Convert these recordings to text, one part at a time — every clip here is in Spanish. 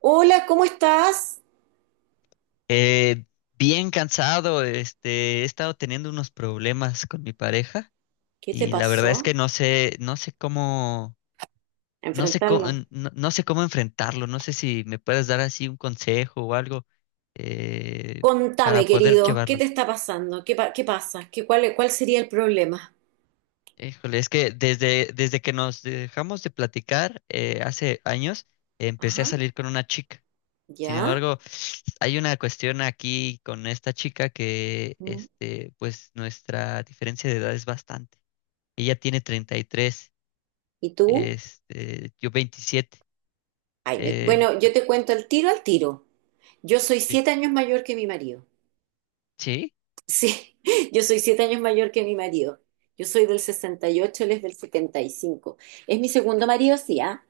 Hola, ¿cómo estás? Eh, bien cansado, he estado teniendo unos problemas con mi pareja ¿Qué te y la verdad es pasó? que no sé, no sé cómo, no sé cómo, Enfrentarlo. no, no sé cómo enfrentarlo, no sé si me puedes dar así un consejo o algo eh, para Contame, poder querido, ¿qué te llevarlo. está pasando? ¿Qué pasa? ¿Cuál sería el problema? Híjole, es que desde que nos dejamos de platicar hace años, empecé a Ajá, salir con una chica. Sin ¿ya? embargo, hay una cuestión aquí con esta chica que, Mm. Pues nuestra diferencia de edad es bastante. Ella tiene 33, ¿Y tú? Yo 27. Ay, eh, bueno, yo te cuento al tiro al tiro. Yo soy sí. 7 años mayor que mi marido. ¿Sí? Sí, yo soy 7 años mayor que mi marido. Yo soy del 68, él es del 75. Es mi segundo marido, sí, ¿ah?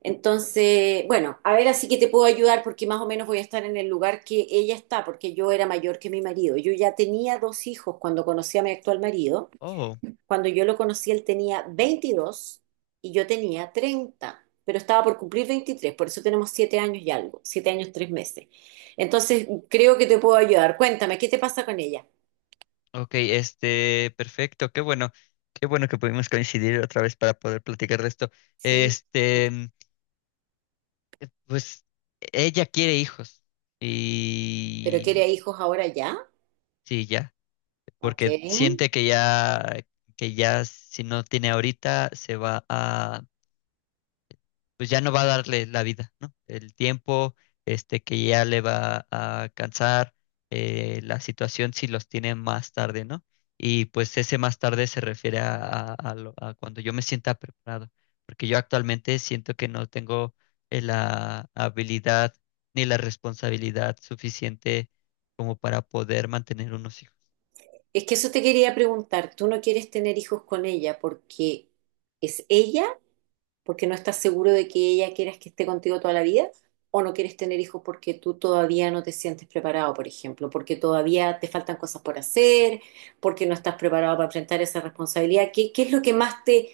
Entonces, bueno, a ver, así que te puedo ayudar porque más o menos voy a estar en el lugar que ella está, porque yo era mayor que mi marido. Yo ya tenía dos hijos cuando conocí a mi actual marido. Oh, Cuando yo lo conocí, él tenía 22 y yo tenía 30, pero estaba por cumplir 23, por eso tenemos 7 años y algo, 7 años, 3 meses. Entonces, creo que te puedo ayudar. Cuéntame, ¿qué te pasa con ella? ok, perfecto, qué bueno que pudimos coincidir otra vez para poder platicar de esto. Sí, Este, cuéntame. mm, pues ella quiere hijos ¿Pero y quiere hijos ahora ya? sí, ya. Ok. Porque siente que ya si no tiene ahorita, se va a, pues ya no va a darle la vida, ¿no? El tiempo, que ya le va a cansar, la situación si los tiene más tarde, ¿no? Y pues ese más tarde se refiere a, a cuando yo me sienta preparado, porque yo actualmente siento que no tengo la habilidad ni la responsabilidad suficiente como para poder mantener unos hijos. Es que eso te quería preguntar, ¿tú no quieres tener hijos con ella porque es ella, porque no estás seguro de que ella quieras que esté contigo toda la vida, o no quieres tener hijos porque tú todavía no te sientes preparado, por ejemplo, porque todavía te faltan cosas por hacer, porque no estás preparado para enfrentar esa responsabilidad? ¿Qué es lo que más te,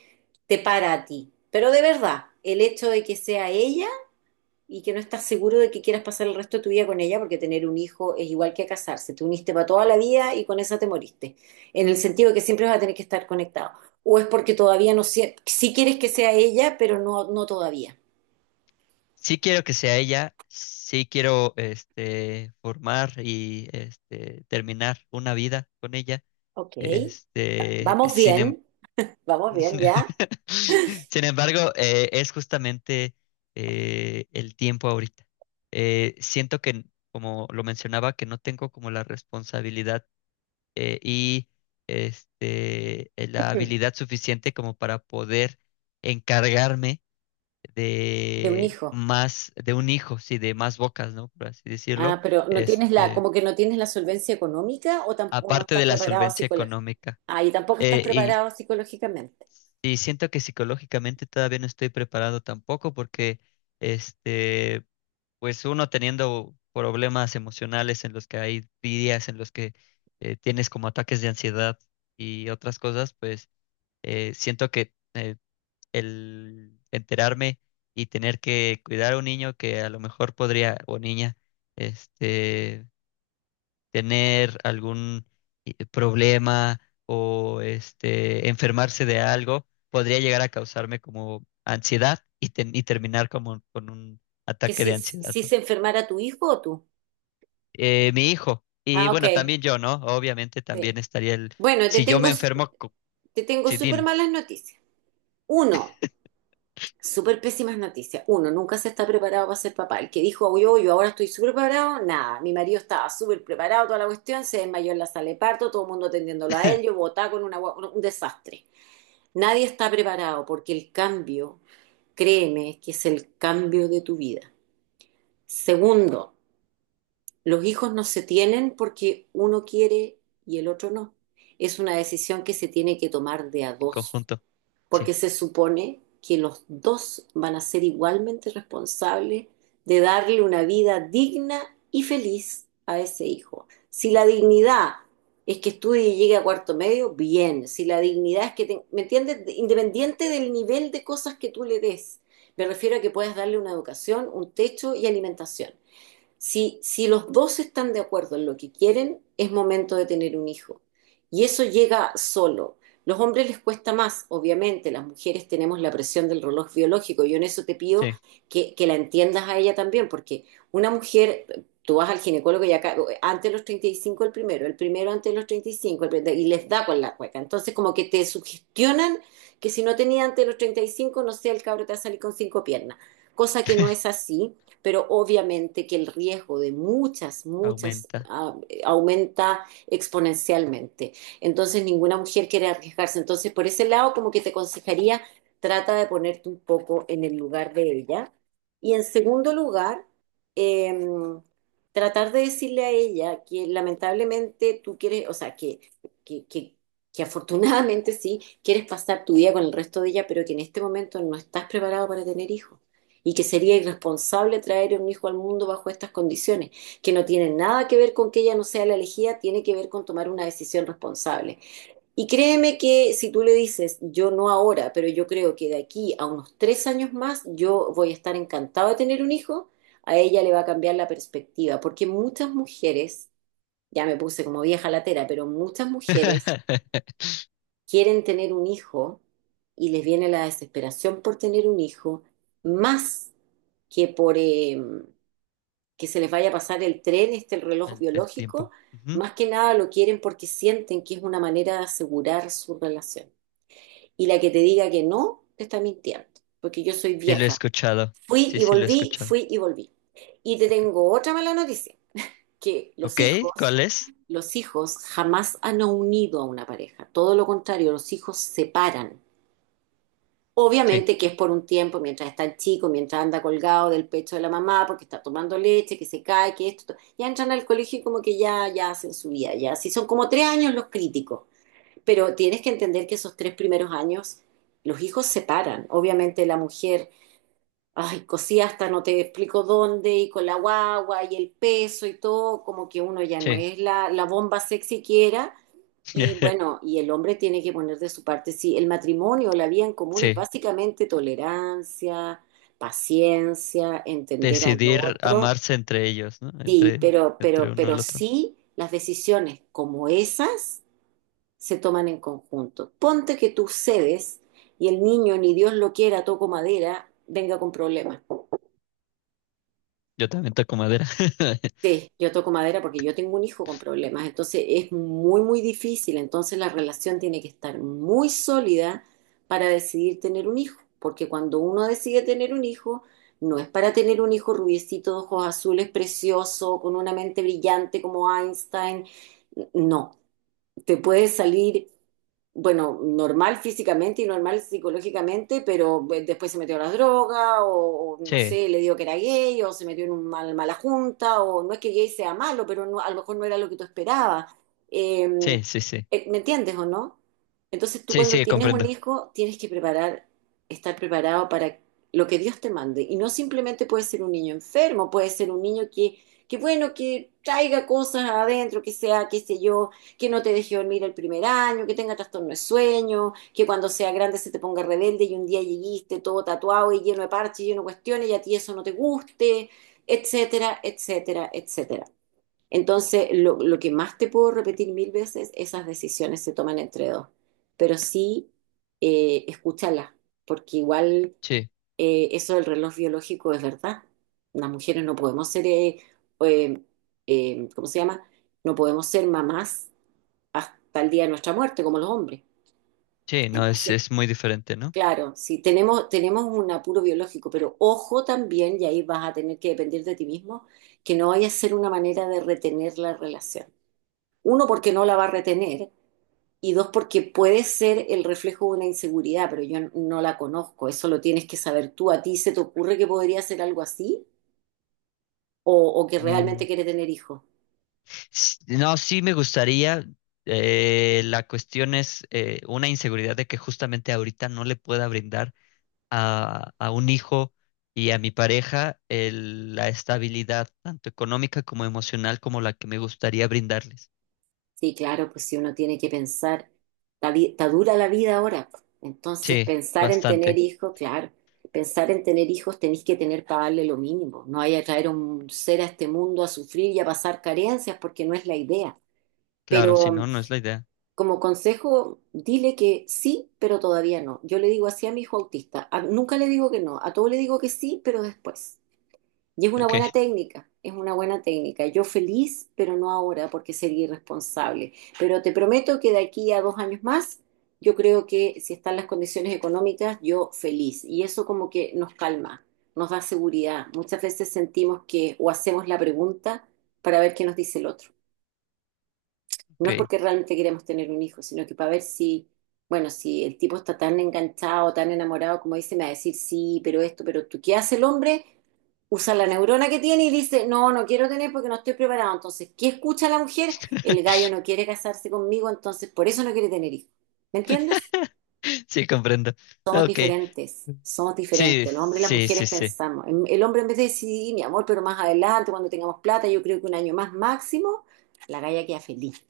te para a ti? Pero de verdad, el hecho de que sea ella y que no estás seguro de que quieras pasar el resto de tu vida con ella, porque tener un hijo es igual que casarse. Te uniste para toda la vida y con esa te moriste, en el sentido de que siempre vas a tener que estar conectado. O es porque todavía no, si quieres que sea ella, pero no, no todavía. Sí quiero que sea ella, sí quiero formar y terminar una vida con ella. Ok, Este, vamos sin em- bien, vamos bien ya, Sin embargo, es justamente el tiempo ahorita. Siento que, como lo mencionaba, que no tengo como la responsabilidad y la habilidad suficiente como para poder encargarme de un de hijo. más, de un hijo, sí, de más bocas, ¿no? Por así decirlo, Ah, pero no tienes la, este, como que no tienes la solvencia económica o tampoco no aparte estás de la preparado solvencia psicológicamente. económica. Ah, y tampoco estás Eh, y, preparado psicológicamente. y siento que psicológicamente todavía no estoy preparado tampoco porque, este, pues uno teniendo problemas emocionales en los que hay días en los que tienes como ataques de ansiedad y otras cosas, pues siento que el enterarme y tener que cuidar a un niño que a lo mejor podría, o niña, este, tener algún problema o enfermarse de algo, podría llegar a causarme como ansiedad y terminar como con un Que ataque si, de ansiedad, si ¿no? se enfermara tu hijo o tú. Mi hijo, y Ah, bueno, ok. también yo, ¿no? Obviamente también Sí. estaría el, Bueno, te si yo tengo, me enfermo, te tengo sí, súper dime, malas noticias. Uno, Súper pésimas noticias. Uno, nunca se está preparado para ser papá. El que dijo, "Uy, yo ahora estoy súper preparado, nada. Mi marido estaba súper preparado, toda la cuestión, se desmayó en la sala de parto, todo el mundo atendiéndolo a él, yo botaba con un desastre. Nadie está preparado porque el cambio, créeme, que es el cambio de tu vida. Segundo, los hijos no se tienen porque uno quiere y el otro no. Es una decisión que se tiene que tomar de a en dos conjunto, porque sí, se supone que los dos van a ser igualmente responsables de darle una vida digna y feliz a ese hijo. Si la dignidad es que estudie y llegue a cuarto medio, bien. Si la dignidad es que, te, ¿me entiendes? Independiente del nivel de cosas que tú le des. Me refiero a que puedas darle una educación, un techo y alimentación. Si los dos están de acuerdo en lo que quieren, es momento de tener un hijo. Y eso llega solo. Los hombres les cuesta más, obviamente, las mujeres tenemos la presión del reloj biológico. Yo en eso te pido sí, que la entiendas a ella también, porque una mujer, tú vas al ginecólogo y acá, antes de los 35 el primero antes de los 35, el y les da con la cueca. Entonces como que te sugestionan que si no tenía antes de los 35, no sé, el cabro te va a salir con cinco piernas, cosa que no es así, pero obviamente que el riesgo de muchas, muchas, aumenta. Aumenta exponencialmente. Entonces ninguna mujer quiere arriesgarse. Entonces por ese lado como que te aconsejaría, trata de ponerte un poco en el lugar de ella. Y en segundo lugar, em, tratar de decirle a ella que lamentablemente tú quieres, o sea, que, que, que afortunadamente sí, quieres pasar tu vida con el resto de ella, pero que en este momento no estás preparado para tener hijos y que sería irresponsable traer un hijo al mundo bajo estas condiciones, que no tienen nada que ver con que ella no sea la elegida, tiene que ver con tomar una decisión responsable. Y créeme que si tú le dices, yo no ahora, pero yo creo que de aquí a unos 3 años más, yo voy a estar encantado de tener un hijo, a ella le va a cambiar la perspectiva, porque muchas mujeres, ya me puse como vieja latera, pero muchas mujeres quieren tener un hijo y les viene la desesperación por tener un hijo, más que por que se les vaya a pasar el tren, el reloj El biológico, tiempo. Ujú. más que nada lo quieren porque sienten que es una manera de asegurar su relación. Y la que te diga que no, te está mintiendo, porque yo soy Sí, lo he vieja. escuchado. Fui Sí, y sí, lo he volví, escuchado. fui y volví. Y te tengo otra mala noticia, que los Ok, hijos, ¿cuál es? los hijos jamás han unido a una pareja. Todo lo contrario, los hijos separan. Sí, Obviamente que es por un tiempo, mientras está el chico, mientras anda colgado del pecho de la mamá, porque está tomando leche, que se cae, que esto. Ya entran al colegio y como que ya, ya hacen su vida, ya. Sí, son como 3 años los críticos. Pero tienes que entender que esos tres primeros años, los hijos se paran. Obviamente la mujer, ay, cosía hasta no te explico dónde, y con la guagua, y el peso y todo, como que uno ya no sí. es la, bomba sexy que era. Y bueno, y el hombre tiene que poner de su parte, sí, el matrimonio, la vida en común es Sí, básicamente tolerancia, paciencia, entender al decidir otro, amarse entre ellos, ¿no? sí, Entre, pero, entre pero, uno pero al otro. sí las decisiones como esas se toman en conjunto. Ponte que tú cedes y el niño, ni Dios lo quiera, toco madera, venga con problemas. Yo también toco madera. Sí, yo toco madera porque yo tengo un hijo con problemas, entonces es muy, muy difícil, entonces la relación tiene que estar muy sólida para decidir tener un hijo, porque cuando uno decide tener un hijo, no es para tener un hijo rubiecito, de ojos azules, precioso, con una mente brillante como Einstein, no, te puede salir bueno, normal físicamente y normal psicológicamente, pero pues, después se metió a las drogas, o, no Sí, sé, le digo que era gay, o se metió en una mal, mala junta, o no es que gay sea malo, pero a lo mejor no era lo que tú esperabas. Eh, sí, sí, sí. ¿Me entiendes o no? Entonces tú Sí, cuando sí, tienes un comprendo. hijo tienes que preparar, estar preparado para lo que Dios te mande. Y no simplemente puede ser un niño enfermo, puede ser un niño que bueno, que traiga cosas adentro, que sea, qué sé yo, que no te deje dormir el primer año, que tenga trastorno de sueño, que cuando sea grande se te ponga rebelde y un día lleguiste todo tatuado y lleno de parches, lleno de cuestiones y a ti eso no te guste, etcétera, etcétera, etcétera. Entonces, lo que más te puedo repetir mil veces, esas decisiones se toman entre dos, pero sí, escúchala, porque igual, Sí, eso del reloj biológico es verdad. Las mujeres no podemos ser, eh, ¿cómo se llama? No podemos ser mamás hasta el día de nuestra muerte, como los hombres. sí, no, Entonces, es muy diferente, ¿no? claro, si tenemos un apuro biológico, pero ojo también, y ahí vas a tener que depender de ti mismo, que no vaya a ser una manera de retener la relación. Uno, porque no la va a retener, y dos, porque puede ser el reflejo de una inseguridad, pero yo no la conozco, eso lo tienes que saber tú. ¿A ti se te ocurre que podría ser algo así? ¿O, o que Mm, realmente quieres tener hijos? No, sí me gustaría. La cuestión es una inseguridad de que justamente ahorita no le pueda brindar a un hijo y a mi pareja la estabilidad, tanto económica como emocional, como la que me gustaría brindarles. Sí, claro, pues si uno tiene que pensar, está dura la vida ahora, pues. Entonces, Sí, pensar en tener bastante. hijos, claro, pensar en tener hijos tenéis que tener para darle lo mínimo. No hay a traer un ser a este mundo a sufrir y a pasar carencias porque no es la idea. Claro, Pero si no, no es la idea. como consejo, dile que sí, pero todavía no. Yo le digo así a mi hijo autista. Nunca le digo que no, a todo le digo que sí, pero después. Y es una Ok, buena técnica, es una buena técnica. Yo feliz, pero no ahora, porque sería irresponsable. Pero te prometo que de aquí a 2 años más, yo creo que si están las condiciones económicas, yo feliz. Y eso como que nos calma, nos da seguridad. Muchas veces sentimos que o hacemos la pregunta para ver qué nos dice el otro. No ok. es porque realmente queremos tener un hijo, sino que para ver si, bueno, si el tipo está tan enganchado, tan enamorado, como dice, me va a decir, sí, pero esto, pero tú, ¿qué hace el hombre? Usa la neurona que tiene y dice, no, no quiero tener porque no estoy preparado. Entonces, ¿qué escucha la mujer? El gallo no quiere casarse conmigo, entonces por eso no quiere tener hijos. ¿Me entiendes? Sí, comprendo. Somos Ok. diferentes, somos Sí, diferentes. Los hombres y las sí, sí, mujeres sí. pensamos. El hombre, en vez de decir, "Sí, mi amor, pero más adelante, cuando tengamos plata, yo creo que un año más máximo", la galla queda feliz.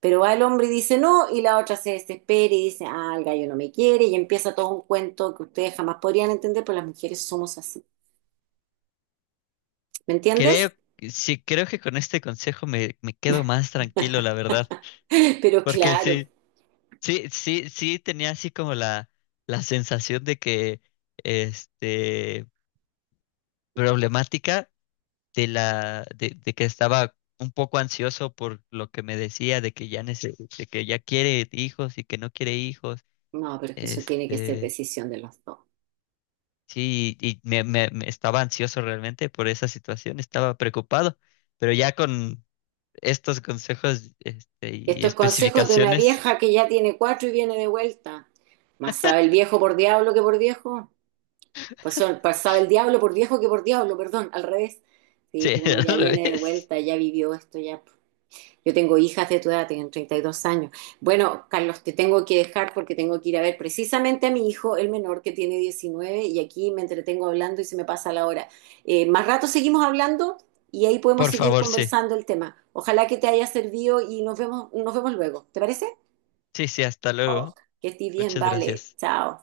Pero va el hombre y dice no, y la otra se desespera y dice, ah, el gallo no me quiere, y empieza todo un cuento que ustedes jamás podrían entender, pero las mujeres somos así. ¿Me Creo, entiendes? sí, creo que con este consejo me quedo más tranquilo, la verdad. Pero Porque claro, sí, sí, sí, sí tenía así como la sensación de que, este, problemática, de que estaba un poco ansioso por lo que me decía, de que de que ya quiere hijos y que no quiere hijos. no, pero es que eso tiene que ser Este, decisión de los dos. sí, y me estaba ansioso realmente por esa situación, estaba preocupado, pero ya con estos consejos, y Estos consejos de una especificaciones, vieja que ya tiene cuatro y viene de vuelta. Más sabe el viejo por diablo que por viejo. Pasaba el diablo por viejo que por diablo, perdón, al revés. Sí, sí, pues uno al ya viene de revés. vuelta, ya vivió esto, ya yo tengo hijas de tu edad, tienen 32 años. Bueno, Carlos, te tengo que dejar porque tengo que ir a ver precisamente a mi hijo, el menor, que tiene 19, y aquí me entretengo hablando y se me pasa la hora. Más rato seguimos hablando y ahí podemos Por seguir favor, sí. conversando el tema. Ojalá que te haya servido y nos vemos luego. ¿Te parece? Sí, sí, hasta luego. Ok, que estés bien, Muchas vale. gracias. Chao.